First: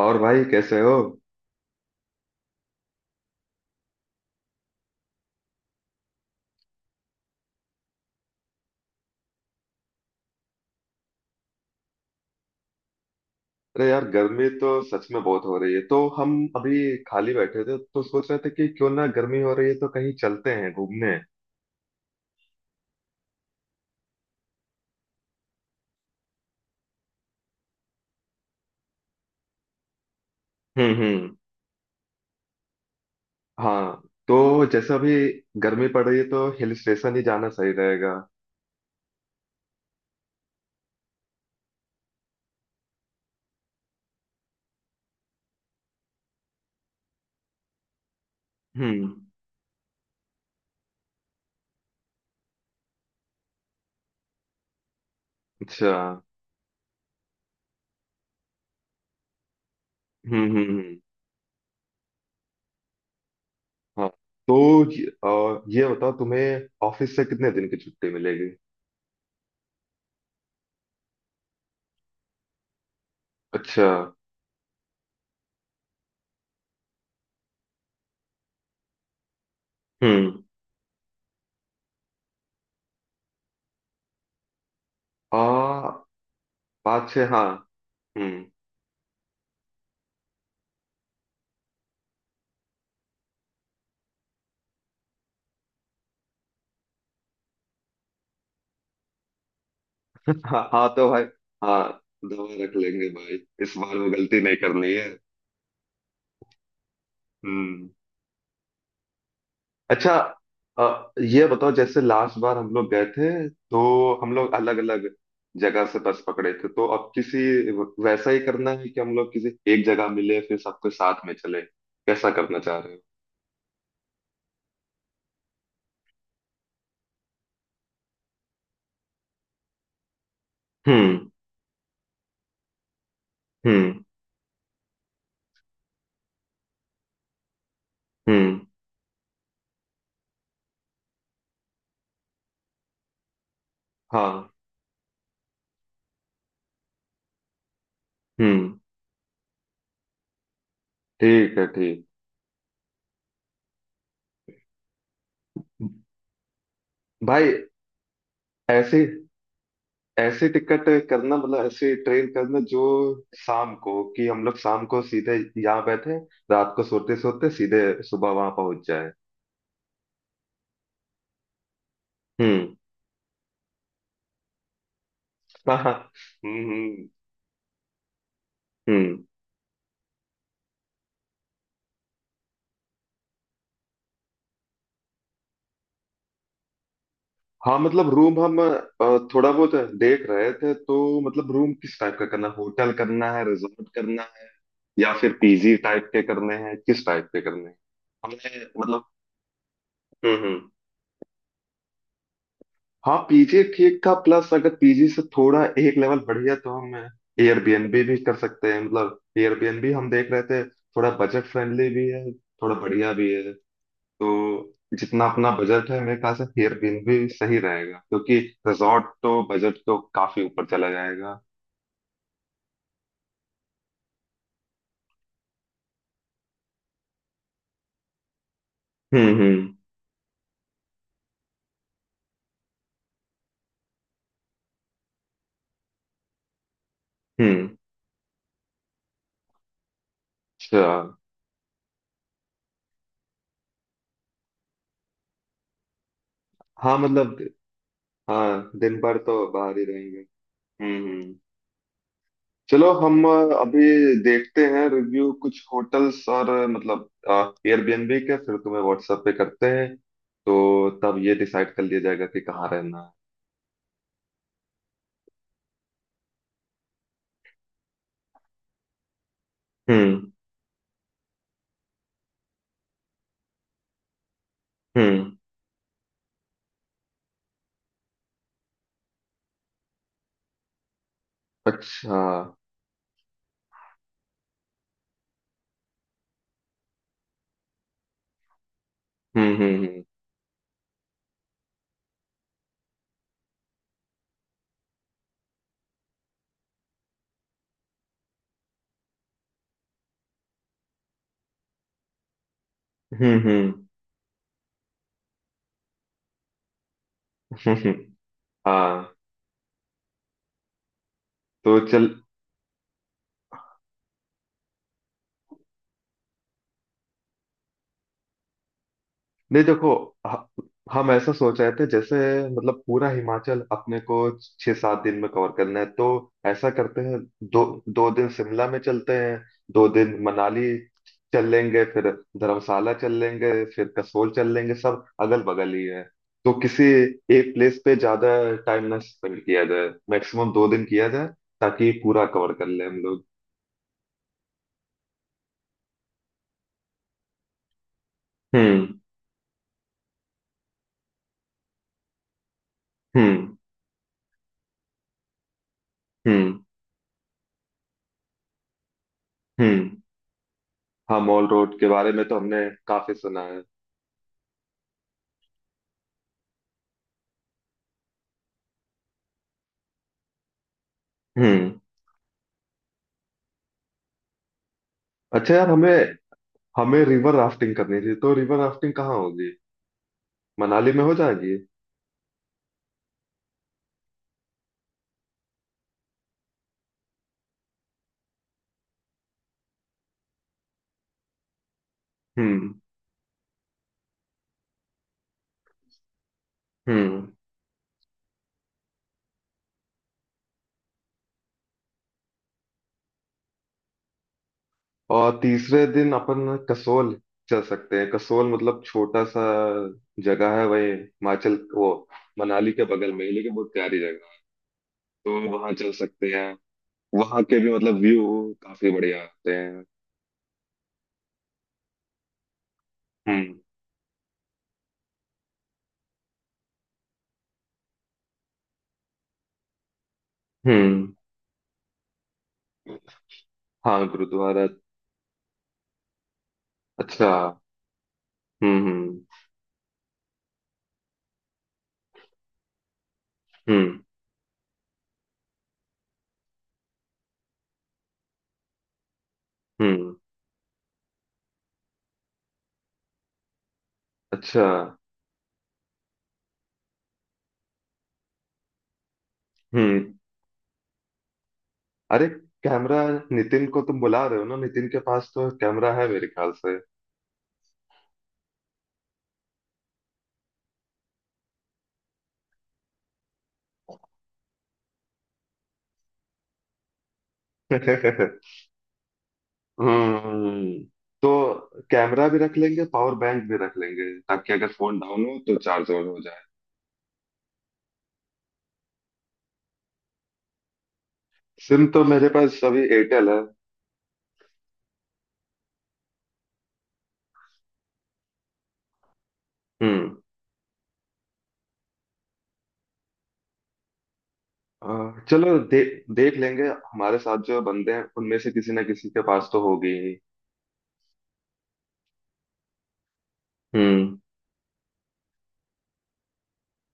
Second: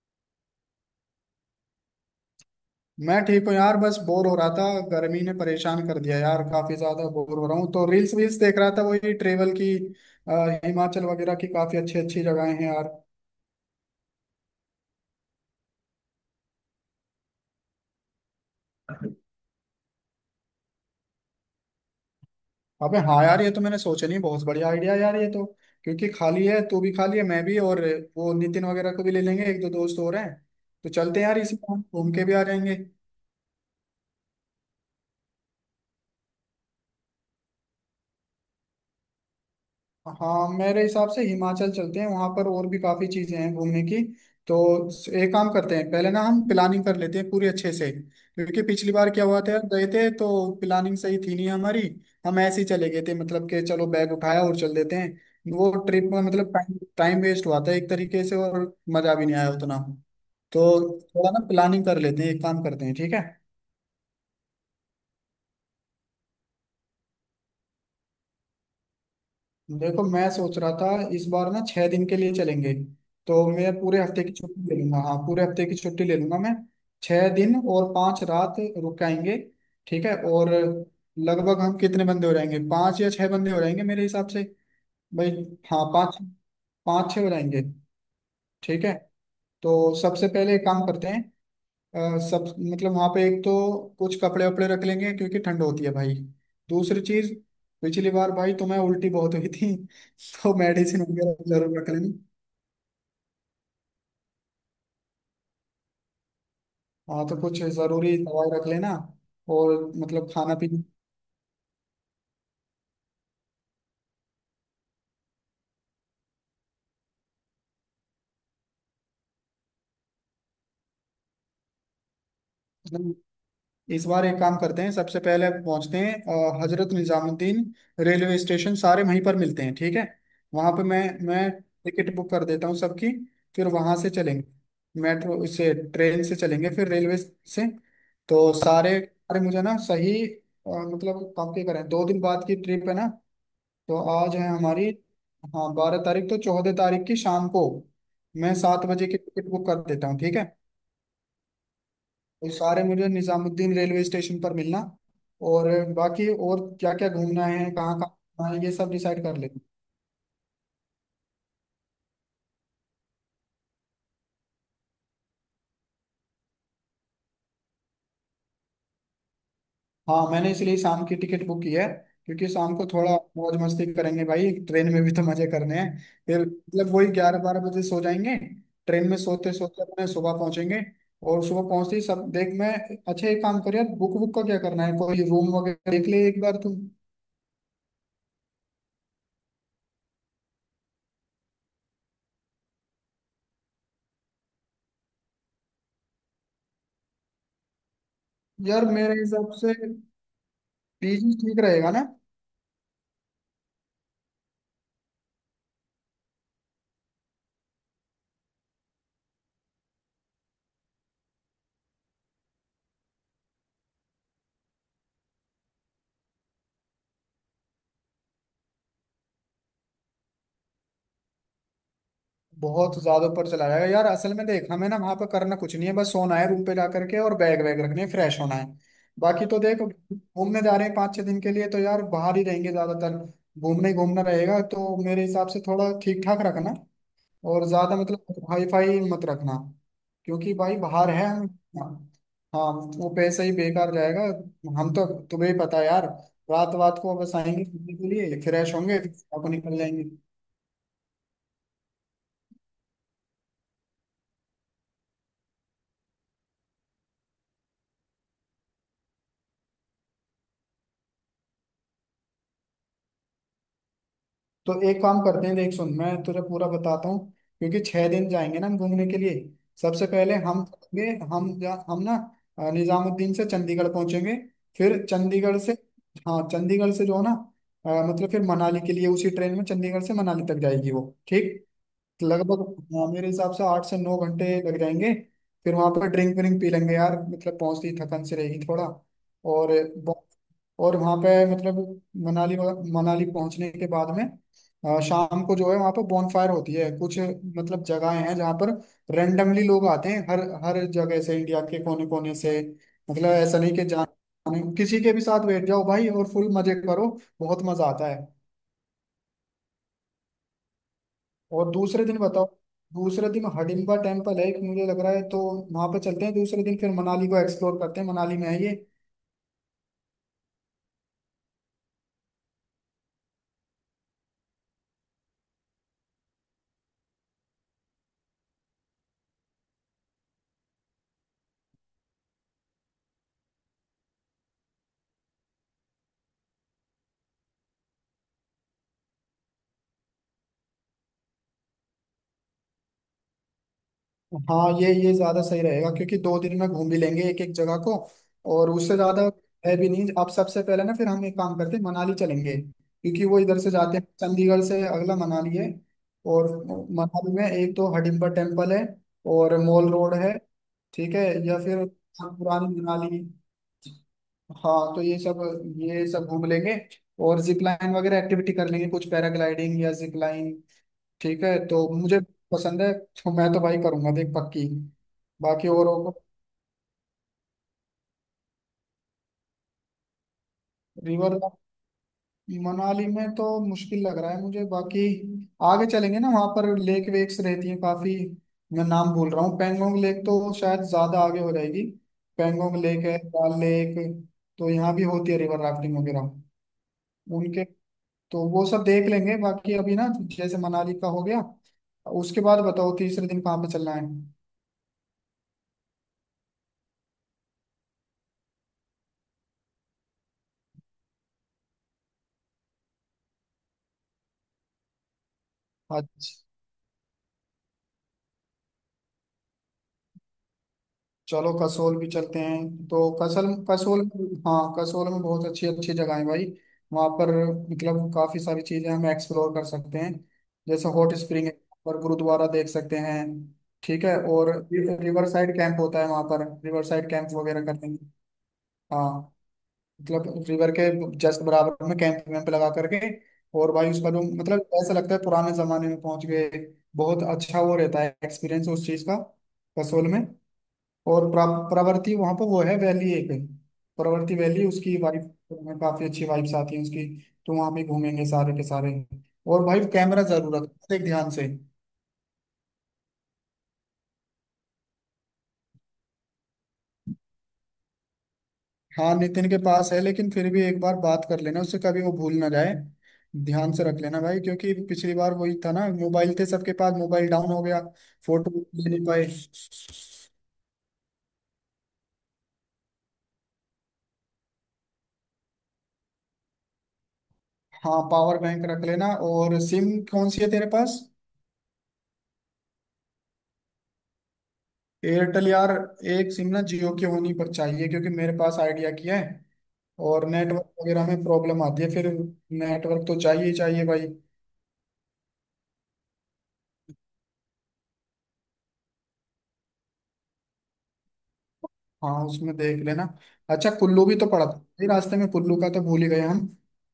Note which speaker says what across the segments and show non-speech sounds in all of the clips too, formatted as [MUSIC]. Speaker 1: और भाई कैसे हो?
Speaker 2: मैं ठीक हूँ यार। बस बोर हो रहा था। गर्मी ने परेशान कर दिया यार, काफी ज्यादा बोर हो रहा हूँ, तो रील्स वील्स देख रहा था, वही ट्रेवल की। हिमाचल वगैरह की काफी अच्छी अच्छी जगहें हैं यार।
Speaker 1: अरे यार गर्मी तो सच में बहुत हो रही है तो हम अभी खाली बैठे थे तो सोच रहे थे कि क्यों ना गर्मी हो रही है तो कहीं चलते हैं घूमने।
Speaker 2: अबे हाँ यार, ये तो मैंने सोचा नहीं। बहुत बढ़िया आइडिया यार ये तो। क्योंकि खाली है, तू भी खाली है, मैं भी। और वो नितिन वगैरह को भी ले लेंगे, एक दो दोस्त और हैं। तो
Speaker 1: हम्म,
Speaker 2: चलते हैं
Speaker 1: हम्म।
Speaker 2: यार, इसी बार घूम के भी आ जाएंगे।
Speaker 1: हाँ, तो जैसे अभी गर्मी पड़ रही है तो हिल स्टेशन ही जाना सही रहेगा।
Speaker 2: हाँ, मेरे हिसाब से हिमाचल चलते हैं, वहां पर और भी काफी चीजें हैं घूमने की। तो एक काम करते हैं, पहले ना हम प्लानिंग कर लेते हैं पूरी अच्छे से, क्योंकि पिछली बार
Speaker 1: हम्म।
Speaker 2: क्या हुआ था यार, गए थे तो प्लानिंग सही थी नहीं हमारी। हम ऐसे ही चले गए थे, मतलब कि चलो बैग उठाया और चल देते हैं, वो
Speaker 1: अच्छा।
Speaker 2: ट्रिप में मतलब टाइम टाइम वेस्ट हुआ था एक तरीके से, और मजा भी नहीं आया उतना।
Speaker 1: हम्म,
Speaker 2: तो
Speaker 1: हम्म, हम्म।
Speaker 2: थोड़ा ना प्लानिंग कर लेते हैं, एक काम करते हैं ठीक है।
Speaker 1: हाँ, तो ये ये बताओ तुम्हें ऑफिस से कितने दिन की छुट्टी मिलेगी?
Speaker 2: देखो मैं सोच रहा था, इस बार ना 6 दिन के लिए चलेंगे, तो मैं
Speaker 1: अच्छा।
Speaker 2: पूरे हफ्ते की छुट्टी ले लूंगा। हाँ पूरे हफ्ते की छुट्टी ले लूंगा मैं। छह दिन और 5 रात रुक के आएंगे, ठीक है।
Speaker 1: हम्म।
Speaker 2: और लगभग हम कितने बंदे हो जाएंगे? पांच या छह बंदे हो जाएंगे मेरे हिसाब से भाई। हाँ
Speaker 1: आ।
Speaker 2: पाँच।
Speaker 1: पाँच
Speaker 2: पाँच छः
Speaker 1: छः,
Speaker 2: हो
Speaker 1: हाँ।
Speaker 2: जाएंगे।
Speaker 1: हम्म।
Speaker 2: ठीक है। तो सबसे पहले एक काम करते हैं, अ, सब मतलब वहां पे एक तो कुछ कपड़े वपड़े रख लेंगे क्योंकि ठंड होती है भाई। दूसरी चीज, पिछली बार भाई तुम्हें उल्टी बहुत हुई थी [LAUGHS] तो
Speaker 1: हाँ हाँ,
Speaker 2: मेडिसिन
Speaker 1: तो भाई।
Speaker 2: वगैरह जरूर
Speaker 1: हाँ,
Speaker 2: रख लेनी।
Speaker 1: दवा रख लेंगे भाई। इस बार वो गलती नहीं करनी है।
Speaker 2: हाँ तो कुछ
Speaker 1: हम्म।
Speaker 2: जरूरी दवाई रख लेना। और
Speaker 1: अच्छा।
Speaker 2: मतलब खाना पीना।
Speaker 1: ये बताओ जैसे लास्ट बार हम लोग गए थे तो हम लोग अलग अलग जगह से बस पकड़े थे, तो अब किसी वैसा ही करना है कि हम लोग किसी एक जगह मिले फिर सबके साथ में चले, कैसा करना चाह रहे हो?
Speaker 2: मतलब इस बार एक काम करते हैं, सबसे पहले पहुंचते हैं हजरत निजामुद्दीन रेलवे स्टेशन, सारे वहीं पर मिलते हैं ठीक है। वहां पे मैं
Speaker 1: हम्म,
Speaker 2: मैं टिकट बुक कर देता हूँ सबकी। फिर वहां
Speaker 1: हम्म,
Speaker 2: से चलेंगे, मेट्रो से ट्रेन से चलेंगे फिर रेलवे से। तो
Speaker 1: हम्म।
Speaker 2: सारे, अरे मुझे ना सही मतलब काफी करें, दो दिन बाद की ट्रिप है ना। तो आज है
Speaker 1: हाँ।
Speaker 2: हमारी हाँ 12 तारीख, तो 14 तारीख की शाम को मैं
Speaker 1: हम्म।
Speaker 2: 7 बजे की टिकट बुक कर देता हूँ ठीक है।
Speaker 1: ठीक है, ठीक।
Speaker 2: ये सारे मुझे निजामुद्दीन रेलवे स्टेशन पर मिलना। और बाकी और क्या क्या घूमना
Speaker 1: भाई
Speaker 2: है, कहाँ कहाँ घूमना है ये सब
Speaker 1: ऐसे,
Speaker 2: डिसाइड कर लेंगे।
Speaker 1: ऐसी टिकट करना, मतलब ऐसी ट्रेन करना जो शाम को, कि हम लोग शाम को सीधे यहाँ बैठे, रात को सोते सोते सीधे सुबह वहां पहुंच जाए।
Speaker 2: हाँ, मैंने इसलिए शाम की टिकट बुक की है, क्योंकि
Speaker 1: हम्म।
Speaker 2: शाम को थोड़ा मौज मस्ती करेंगे भाई, ट्रेन में भी तो मजे
Speaker 1: हाँ
Speaker 2: करने
Speaker 1: हाँ।
Speaker 2: हैं। फिर
Speaker 1: हम्म,
Speaker 2: मतलब वही
Speaker 1: हम्म,
Speaker 2: 11–12 बजे सो जाएंगे। ट्रेन
Speaker 1: हम्म।
Speaker 2: में सोते सोते अपने सुबह पहुंचेंगे। और सुबह पहुंचते ही सब देख मैं, अच्छा एक काम कर यार, बुक बुक का क्या करना है, कोई रूम वगैरह देख ले एक बार तुम।
Speaker 1: हाँ, मतलब रूम हम थोड़ा बहुत देख रहे थे, तो मतलब रूम किस टाइप का करना, होटल करना है, रिजॉर्ट करना है, या फिर पीजी टाइप के करने हैं, किस टाइप के करने हैं? हमने
Speaker 2: यार
Speaker 1: मतलब।
Speaker 2: मेरे हिसाब से
Speaker 1: हम्म।
Speaker 2: पीजी ठीक रहेगा ना।
Speaker 1: हाँ, पीजी ठीक था, प्लस अगर पीजी से थोड़ा एक लेवल बढ़िया तो हम एयरबीएनबी भी कर सकते हैं, मतलब एयरबीएनबी हम देख रहे थे, थोड़ा बजट फ्रेंडली भी है, थोड़ा बढ़िया भी है। तो जितना अपना बजट है मेरे ख्याल से एयरबीएनबी सही रहेगा, क्योंकि रिजॉर्ट तो बजट तो काफी ऊपर चला जाएगा।
Speaker 2: बहुत ज्यादा ऊपर चला जाएगा यार। असल में देख, हमें ना वहां पर करना कुछ नहीं है, बस सोना है रूम पे जा करके, और बैग वैग रखने फ्रेश होना है।
Speaker 1: हम्म,
Speaker 2: बाकी तो
Speaker 1: हम्म,
Speaker 2: देख घूमने जा रहे हैं पाँच छह दिन के लिए, तो यार बाहर ही रहेंगे ज्यादातर। घूमने ही घूमना रहेगा, तो मेरे हिसाब से थोड़ा ठीक ठाक रखना।
Speaker 1: हम्म।
Speaker 2: और ज्यादा मतलब हाई फाई मत रखना, क्योंकि भाई
Speaker 1: अच्छा।
Speaker 2: बाहर है हम। हाँ, वो पैसा ही बेकार जाएगा। हम तो, तुम्हें ही पता है यार। रात
Speaker 1: हाँ
Speaker 2: रात को बस
Speaker 1: मतलब।
Speaker 2: आएंगे घूमने के लिए,
Speaker 1: हाँ,
Speaker 2: फ्रेश होंगे,
Speaker 1: दिन
Speaker 2: फिर
Speaker 1: भर तो
Speaker 2: आपको निकल
Speaker 1: बाहर ही
Speaker 2: जाएंगे।
Speaker 1: रहेंगे। हम्म, हम्म। चलो, हम अभी देखते हैं रिव्यू कुछ होटल्स और मतलब एयरबीएनबी के, फिर तुम्हें व्हाट्सएप पे करते हैं, तो तब ये डिसाइड कर लिया जाएगा कि कहाँ रहना है।
Speaker 2: तो एक काम करते हैं, देख सुन मैं तुझे पूरा बताता हूँ। क्योंकि 6 दिन जाएंगे ना हम घूमने के लिए। सबसे
Speaker 1: हम्म,
Speaker 2: पहले हम चलेंगे, हम ना निजामुद्दीन से चंडीगढ़ पहुंचेंगे। फिर
Speaker 1: हम्म।
Speaker 2: चंडीगढ़ से, हाँ चंडीगढ़ से जो है ना मतलब, फिर मनाली के लिए उसी ट्रेन में चंडीगढ़ से मनाली तक जाएगी वो, ठीक।
Speaker 1: अच्छा।
Speaker 2: लगभग हाँ, मेरे हिसाब से 8 से 9 घंटे लग जाएंगे। फिर वहां पर ड्रिंक विंक पी लेंगे यार, मतलब पहुंचती थकन से रहेगी थोड़ा।
Speaker 1: हम्म,
Speaker 2: और
Speaker 1: हम्म,
Speaker 2: और वहाँ पे मतलब मनाली, मनाली पहुंचने के बाद में शाम को जो है वहाँ पे बॉनफायर होती है कुछ। मतलब जगहें हैं जहाँ पर रेंडमली लोग आते हैं हर हर जगह से, इंडिया के कोने कोने से। मतलब
Speaker 1: हम्म,
Speaker 2: ऐसा नहीं कि
Speaker 1: हम्म,
Speaker 2: जान, किसी के भी साथ बैठ जाओ भाई और फुल मजे करो, बहुत मजा
Speaker 1: हम्म।
Speaker 2: आता है।
Speaker 1: हाँ,
Speaker 2: और
Speaker 1: तो
Speaker 2: दूसरे
Speaker 1: चल।
Speaker 2: दिन बताओ। दूसरे दिन हडिम्बा टेम्पल है एक मुझे लग रहा है, तो वहां पे चलते हैं दूसरे दिन। फिर मनाली को एक्सप्लोर करते हैं, मनाली में है ये।
Speaker 1: नहीं, देखो ह- हम ऐसा सोच रहे थे, जैसे मतलब पूरा हिमाचल अपने को 6 7 दिन में कवर करना है, तो ऐसा करते हैं, 2 2 दिन शिमला में चलते हैं, 2 दिन मनाली चल लेंगे, फिर धर्मशाला चल लेंगे, फिर कसोल चल लेंगे, सब अगल बगल ही है। तो किसी एक प्लेस पे ज्यादा टाइम ना स्पेंड किया जाए, मैक्सिमम 2 दिन किया जाए, ताकि पूरा कवर कर ले हम लोग।
Speaker 2: हाँ ये ज्यादा सही रहेगा, क्योंकि दो दिन में घूम भी लेंगे एक एक जगह को, और उससे
Speaker 1: हम्म,
Speaker 2: ज्यादा है भी नहीं। आप सबसे पहले ना, फिर हम एक काम करते हैं, मनाली चलेंगे, क्योंकि वो
Speaker 1: हम्म,
Speaker 2: इधर से जाते हैं चंडीगढ़ से अगला मनाली है। और
Speaker 1: हम्म,
Speaker 2: मनाली में एक तो हडिम्बा टेम्पल है, और मॉल
Speaker 1: हम्म।
Speaker 2: रोड है, ठीक
Speaker 1: हाँ,
Speaker 2: है,
Speaker 1: मॉल
Speaker 2: या
Speaker 1: रोड
Speaker 2: फिर
Speaker 1: के बारे में तो हमने
Speaker 2: पुरानी
Speaker 1: काफी
Speaker 2: मनाली।
Speaker 1: सुना है।
Speaker 2: हाँ तो ये सब, ये सब घूम लेंगे। और जिप लाइन वगैरह एक्टिविटी कर लेंगे, कुछ पैराग्लाइडिंग या जिप। ठीक है,
Speaker 1: हम्म।
Speaker 2: तो मुझे पसंद है तो मैं तो भाई करूंगा देख पक्की।
Speaker 1: अच्छा यार,
Speaker 2: बाकी औरों
Speaker 1: हमें।
Speaker 2: को,
Speaker 1: हमें रिवर राफ्टिंग करनी थी, तो रिवर राफ्टिंग कहाँ होगी? मनाली में हो
Speaker 2: रिवर,
Speaker 1: जाएगी?
Speaker 2: मनाली में तो मुश्किल लग रहा है मुझे। बाकी आगे चलेंगे ना, वहां पर लेक वेक्स रहती हैं काफी। मैं नाम भूल रहा हूँ, पेंगोंग लेक तो शायद ज्यादा आगे हो जाएगी।
Speaker 1: हम्म,
Speaker 2: पेंगोंग लेक है, दाल लेक, तो यहाँ भी होती है रिवर राफ्टिंग वगैरह
Speaker 1: हम्म।
Speaker 2: उनके। तो वो सब देख लेंगे। बाकी अभी ना, जैसे मनाली का हो गया, उसके बाद बताओ तीसरे दिन कहाँ पे चलना है।
Speaker 1: और तीसरे दिन अपन कसोल चल सकते हैं, कसोल मतलब छोटा सा जगह है, वही हिमाचल, वो मनाली के बगल में ही लेकिन बहुत प्यारी जगह है, तो वहां चल सकते
Speaker 2: अच्छा,
Speaker 1: हैं। वहां के भी मतलब व्यू काफी बढ़िया आते हैं।
Speaker 2: चलो कसोल भी चलते हैं। तो कसल
Speaker 1: हम्म,
Speaker 2: कसोल, हाँ कसोल में बहुत अच्छी अच्छी जगह है भाई। वहाँ पर मतलब काफी सारी चीजें हम एक्सप्लोर कर सकते हैं, जैसे
Speaker 1: हम्म।
Speaker 2: हॉट स्प्रिंग है, और गुरुद्वारा देख सकते हैं
Speaker 1: हाँ,
Speaker 2: ठीक है। और
Speaker 1: गुरुद्वारा।
Speaker 2: रिवर साइड कैंप होता है वहाँ पर, रिवर साइड
Speaker 1: अच्छा।
Speaker 2: कैंप वगैरह करते हैं।
Speaker 1: हम्म, हम्म,
Speaker 2: हाँ, मतलब रिवर के जस्ट बराबर में कैंप वैम्प लगा करके, और भाई
Speaker 1: हम्म,
Speaker 2: उसका जो मतलब ऐसा लगता है पुराने जमाने में पहुंच गए। बहुत अच्छा वो रहता है एक्सपीरियंस उस चीज का कसोल
Speaker 1: हम्म।
Speaker 2: में। और प्रवृत्ति, वहां पर वो है वैली एक, प्रवृत्ति
Speaker 1: अच्छा।
Speaker 2: वैली उसकी वाइफ, काफी अच्छी वाइब्स आती है उसकी। तो वहां पे घूमेंगे सारे के सारे। और भाई
Speaker 1: हम्म।
Speaker 2: कैमरा जरूर रखना, देख ध्यान से।
Speaker 1: अरे कैमरा, नितिन को तुम बुला रहे हो ना, नितिन के पास तो कैमरा है मेरे ख्याल से।
Speaker 2: हाँ नितिन के पास है, लेकिन फिर भी एक बार बात कर लेना उससे, कभी वो भूल ना जाए। ध्यान से रख लेना भाई, क्योंकि पिछली बार वही था ना, मोबाइल थे सबके पास, मोबाइल डाउन हो गया,
Speaker 1: [LAUGHS]
Speaker 2: फोटो ले नहीं पाए।
Speaker 1: हम्म। तो कैमरा भी रख लेंगे, पावर बैंक भी रख लेंगे, ताकि अगर फोन डाउन हो तो चार्ज और हो जाए।
Speaker 2: हाँ पावर बैंक रख लेना। और सिम कौन सी है तेरे पास?
Speaker 1: सिम तो मेरे पास अभी एयरटेल है।
Speaker 2: एयरटेल यार, एक सिम ना जियो की होनी पर चाहिए, क्योंकि मेरे पास आइडिया की है।
Speaker 1: हम्म।
Speaker 2: और नेटवर्क वगैरह में प्रॉब्लम आती है फिर। नेटवर्क तो चाहिए ही चाहिए भाई।
Speaker 1: चलो देख लेंगे। हमारे साथ जो बंदे हैं उनमें से किसी ना किसी के पास तो होगी ही।
Speaker 2: हाँ उसमें देख लेना। अच्छा कुल्लू भी
Speaker 1: हम्म।
Speaker 2: तो पड़ा था ये रास्ते में, कुल्लू का तो भूल ही गए हम।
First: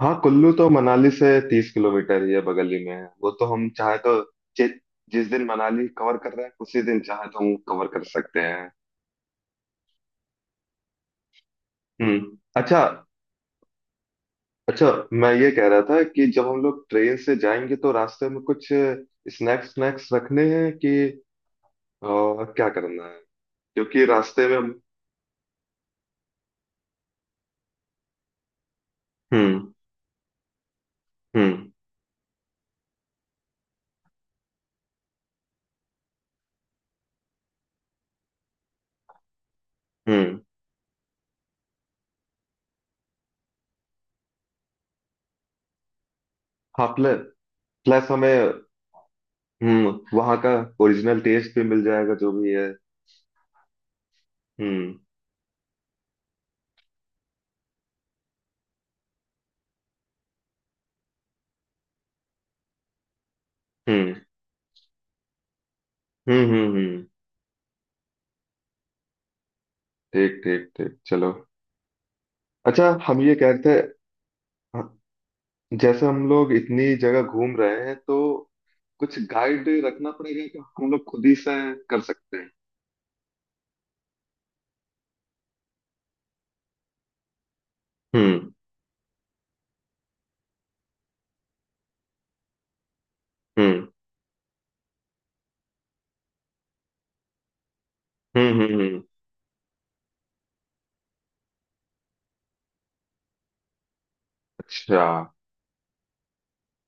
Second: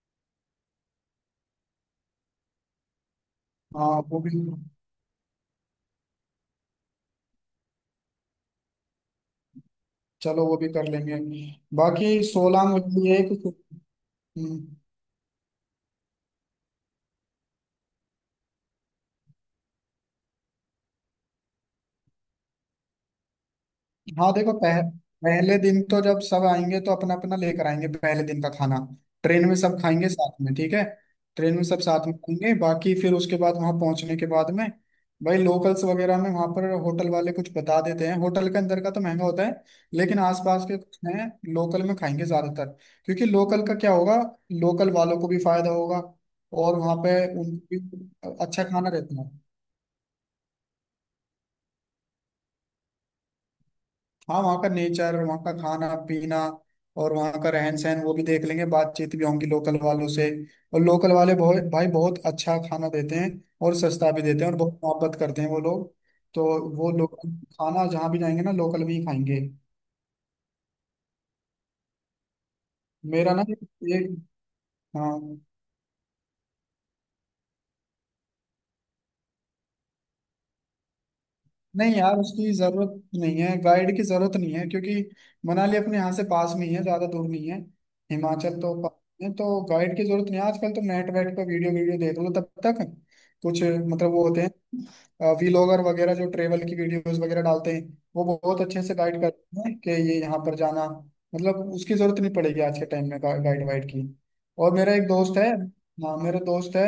Speaker 1: हाँ, कुल्लू तो मनाली से 30 किलोमीटर ही है, बगल ही में है वो, तो हम चाहे
Speaker 2: हाँ
Speaker 1: तो
Speaker 2: वो भी,
Speaker 1: जि, जिस दिन मनाली कवर कर रहे हैं उसी दिन चाहे तो हम कवर कर सकते हैं।
Speaker 2: चलो वो भी कर लेंगे। बाकी
Speaker 1: हम्म।
Speaker 2: सोलांग
Speaker 1: अच्छा।
Speaker 2: वगैरह एक, हम्म।
Speaker 1: अच्छा, मैं ये कह रहा था कि जब हम लोग ट्रेन से जाएंगे तो रास्ते में कुछ स्नैक्स स्नैक्स रखने हैं, कि अ, क्या करना है, क्योंकि
Speaker 2: हाँ
Speaker 1: रास्ते
Speaker 2: देखो
Speaker 1: में हम-
Speaker 2: पहले दिन तो जब सब आएंगे तो अपना अपना लेकर आएंगे, पहले दिन का खाना ट्रेन में
Speaker 1: हम्म,
Speaker 2: सब खाएंगे साथ में ठीक है। ट्रेन में
Speaker 1: हम्म,
Speaker 2: सब साथ में खाएंगे, बाकी फिर उसके बाद वहां पहुंचने के बाद में भाई, लोकल्स वगैरह में वहां पर होटल वाले कुछ बता देते हैं। होटल के अंदर का तो महंगा होता है, लेकिन
Speaker 1: हम्म।
Speaker 2: आसपास के कुछ हैं, लोकल में खाएंगे ज्यादातर। क्योंकि लोकल का क्या होगा, लोकल वालों को भी फायदा होगा, और
Speaker 1: हाँ,
Speaker 2: वहां पे
Speaker 1: प्लस।
Speaker 2: उनको
Speaker 1: प्लस
Speaker 2: भी
Speaker 1: हमें।
Speaker 2: अच्छा खाना रहता है।
Speaker 1: हम्म। वहाँ का ओरिजिनल टेस्ट भी मिल जाएगा, जो भी है।
Speaker 2: हाँ वहाँ का
Speaker 1: हम्म,
Speaker 2: नेचर, वहाँ का खाना पीना, और वहाँ का रहन सहन वो भी देख लेंगे। बातचीत भी होंगी लोकल वालों से, और लोकल वाले बहुत भाई बहुत अच्छा खाना देते हैं, और सस्ता
Speaker 1: हम्म,
Speaker 2: भी देते हैं, और बहुत मोहब्बत करते हैं वो लोग।
Speaker 1: हम्म,
Speaker 2: तो
Speaker 1: हम्म,
Speaker 2: वो
Speaker 1: हम्म।
Speaker 2: लोग खाना, जहाँ भी जाएंगे ना लोकल भी खाएंगे।
Speaker 1: ठीक ठीक ठीक, चलो। अच्छा, हम
Speaker 2: मेरा
Speaker 1: ये
Speaker 2: ना
Speaker 1: कहते हैं,
Speaker 2: एक, हाँ,
Speaker 1: जैसे हम लोग इतनी जगह घूम रहे हैं तो कुछ गाइड रखना पड़ेगा, कि हम लोग खुद ही से
Speaker 2: नहीं
Speaker 1: कर
Speaker 2: यार,
Speaker 1: सकते हैं?
Speaker 2: उसकी जरूरत नहीं है, गाइड की जरूरत नहीं है, क्योंकि मनाली अपने यहाँ से पास में ही है, ज्यादा दूर नहीं है।
Speaker 1: हम्म,
Speaker 2: हिमाचल तो पास में है, तो गाइड की जरूरत नहीं है। आजकल तो नेट वेट पर वीडियो वीडियो देख लो तब तक। कुछ
Speaker 1: हम्म,
Speaker 2: मतलब वो होते हैं व्लॉगर वगैरह जो ट्रेवल की वीडियोस वगैरह डालते हैं, वो
Speaker 1: हम्म,
Speaker 2: बहुत
Speaker 1: हम्म,
Speaker 2: अच्छे से गाइड करते हैं कि ये यहाँ पर जाना। मतलब उसकी जरूरत नहीं पड़ेगी आज के टाइम में, गाइड वाइड की। और मेरा
Speaker 1: अच्छा।
Speaker 2: एक दोस्त है, हाँ मेरा दोस्त है,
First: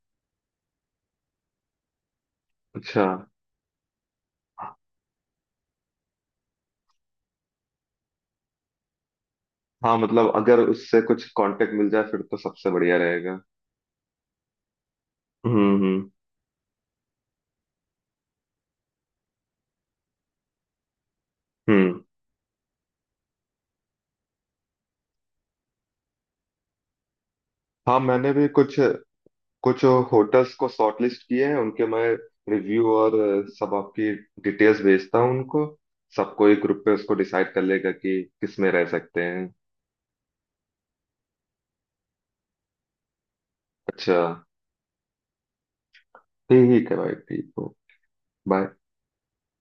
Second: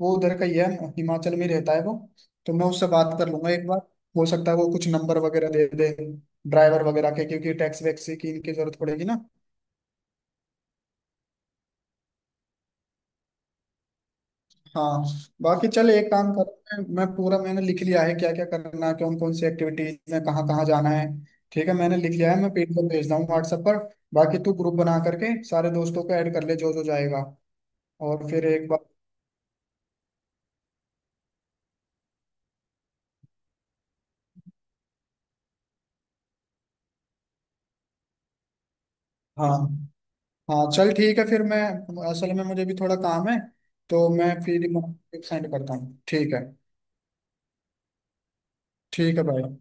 Speaker 2: वो उधर का ही है, हिमाचल में ही रहता है वो। तो मैं उससे
Speaker 1: अच्छा।
Speaker 2: बात कर लूंगा एक बार। हो सकता है वो कुछ नंबर वगैरह दे दे, ड्राइवर वगैरह के, क्योंकि टैक्स वैक्स की इनकी जरूरत पड़ेगी ना।
Speaker 1: हाँ, मतलब अगर उससे कुछ कांटेक्ट मिल जाए फिर तो सबसे बढ़िया रहेगा।
Speaker 2: हाँ। बाकी
Speaker 1: हम्म,
Speaker 2: चल एक
Speaker 1: हम्म,
Speaker 2: काम कर, मैं पूरा मैंने लिख लिया है क्या क्या करना है, कौन कौन सी एक्टिविटीज में कहाँ कहाँ जाना है, ठीक है। मैंने
Speaker 1: हम्म।
Speaker 2: लिख लिया है, मैं पेज पर भेजता हूँ व्हाट्सएप पर। बाकी तू ग्रुप बना करके सारे दोस्तों को ऐड कर ले, जो जो जाएगा।
Speaker 1: हाँ,
Speaker 2: और
Speaker 1: मैंने भी
Speaker 2: फिर एक
Speaker 1: कुछ
Speaker 2: बार,
Speaker 1: कुछ होटल्स को शॉर्टलिस्ट किए हैं, उनके मैं रिव्यू और सब आपकी डिटेल्स भेजता हूँ उनको, सबको एक ग्रुप पे, उसको डिसाइड कर लेगा कि किस में रह सकते हैं।
Speaker 2: हाँ, हाँ चल ठीक है, फिर मैं, असल में मुझे भी थोड़ा काम है, तो
Speaker 1: अच्छा।
Speaker 2: मैं फिर सेंड करता हूँ ठीक है।
Speaker 1: ठीक है भाई, ठीक हो, बाय।
Speaker 2: ठीक है भाई।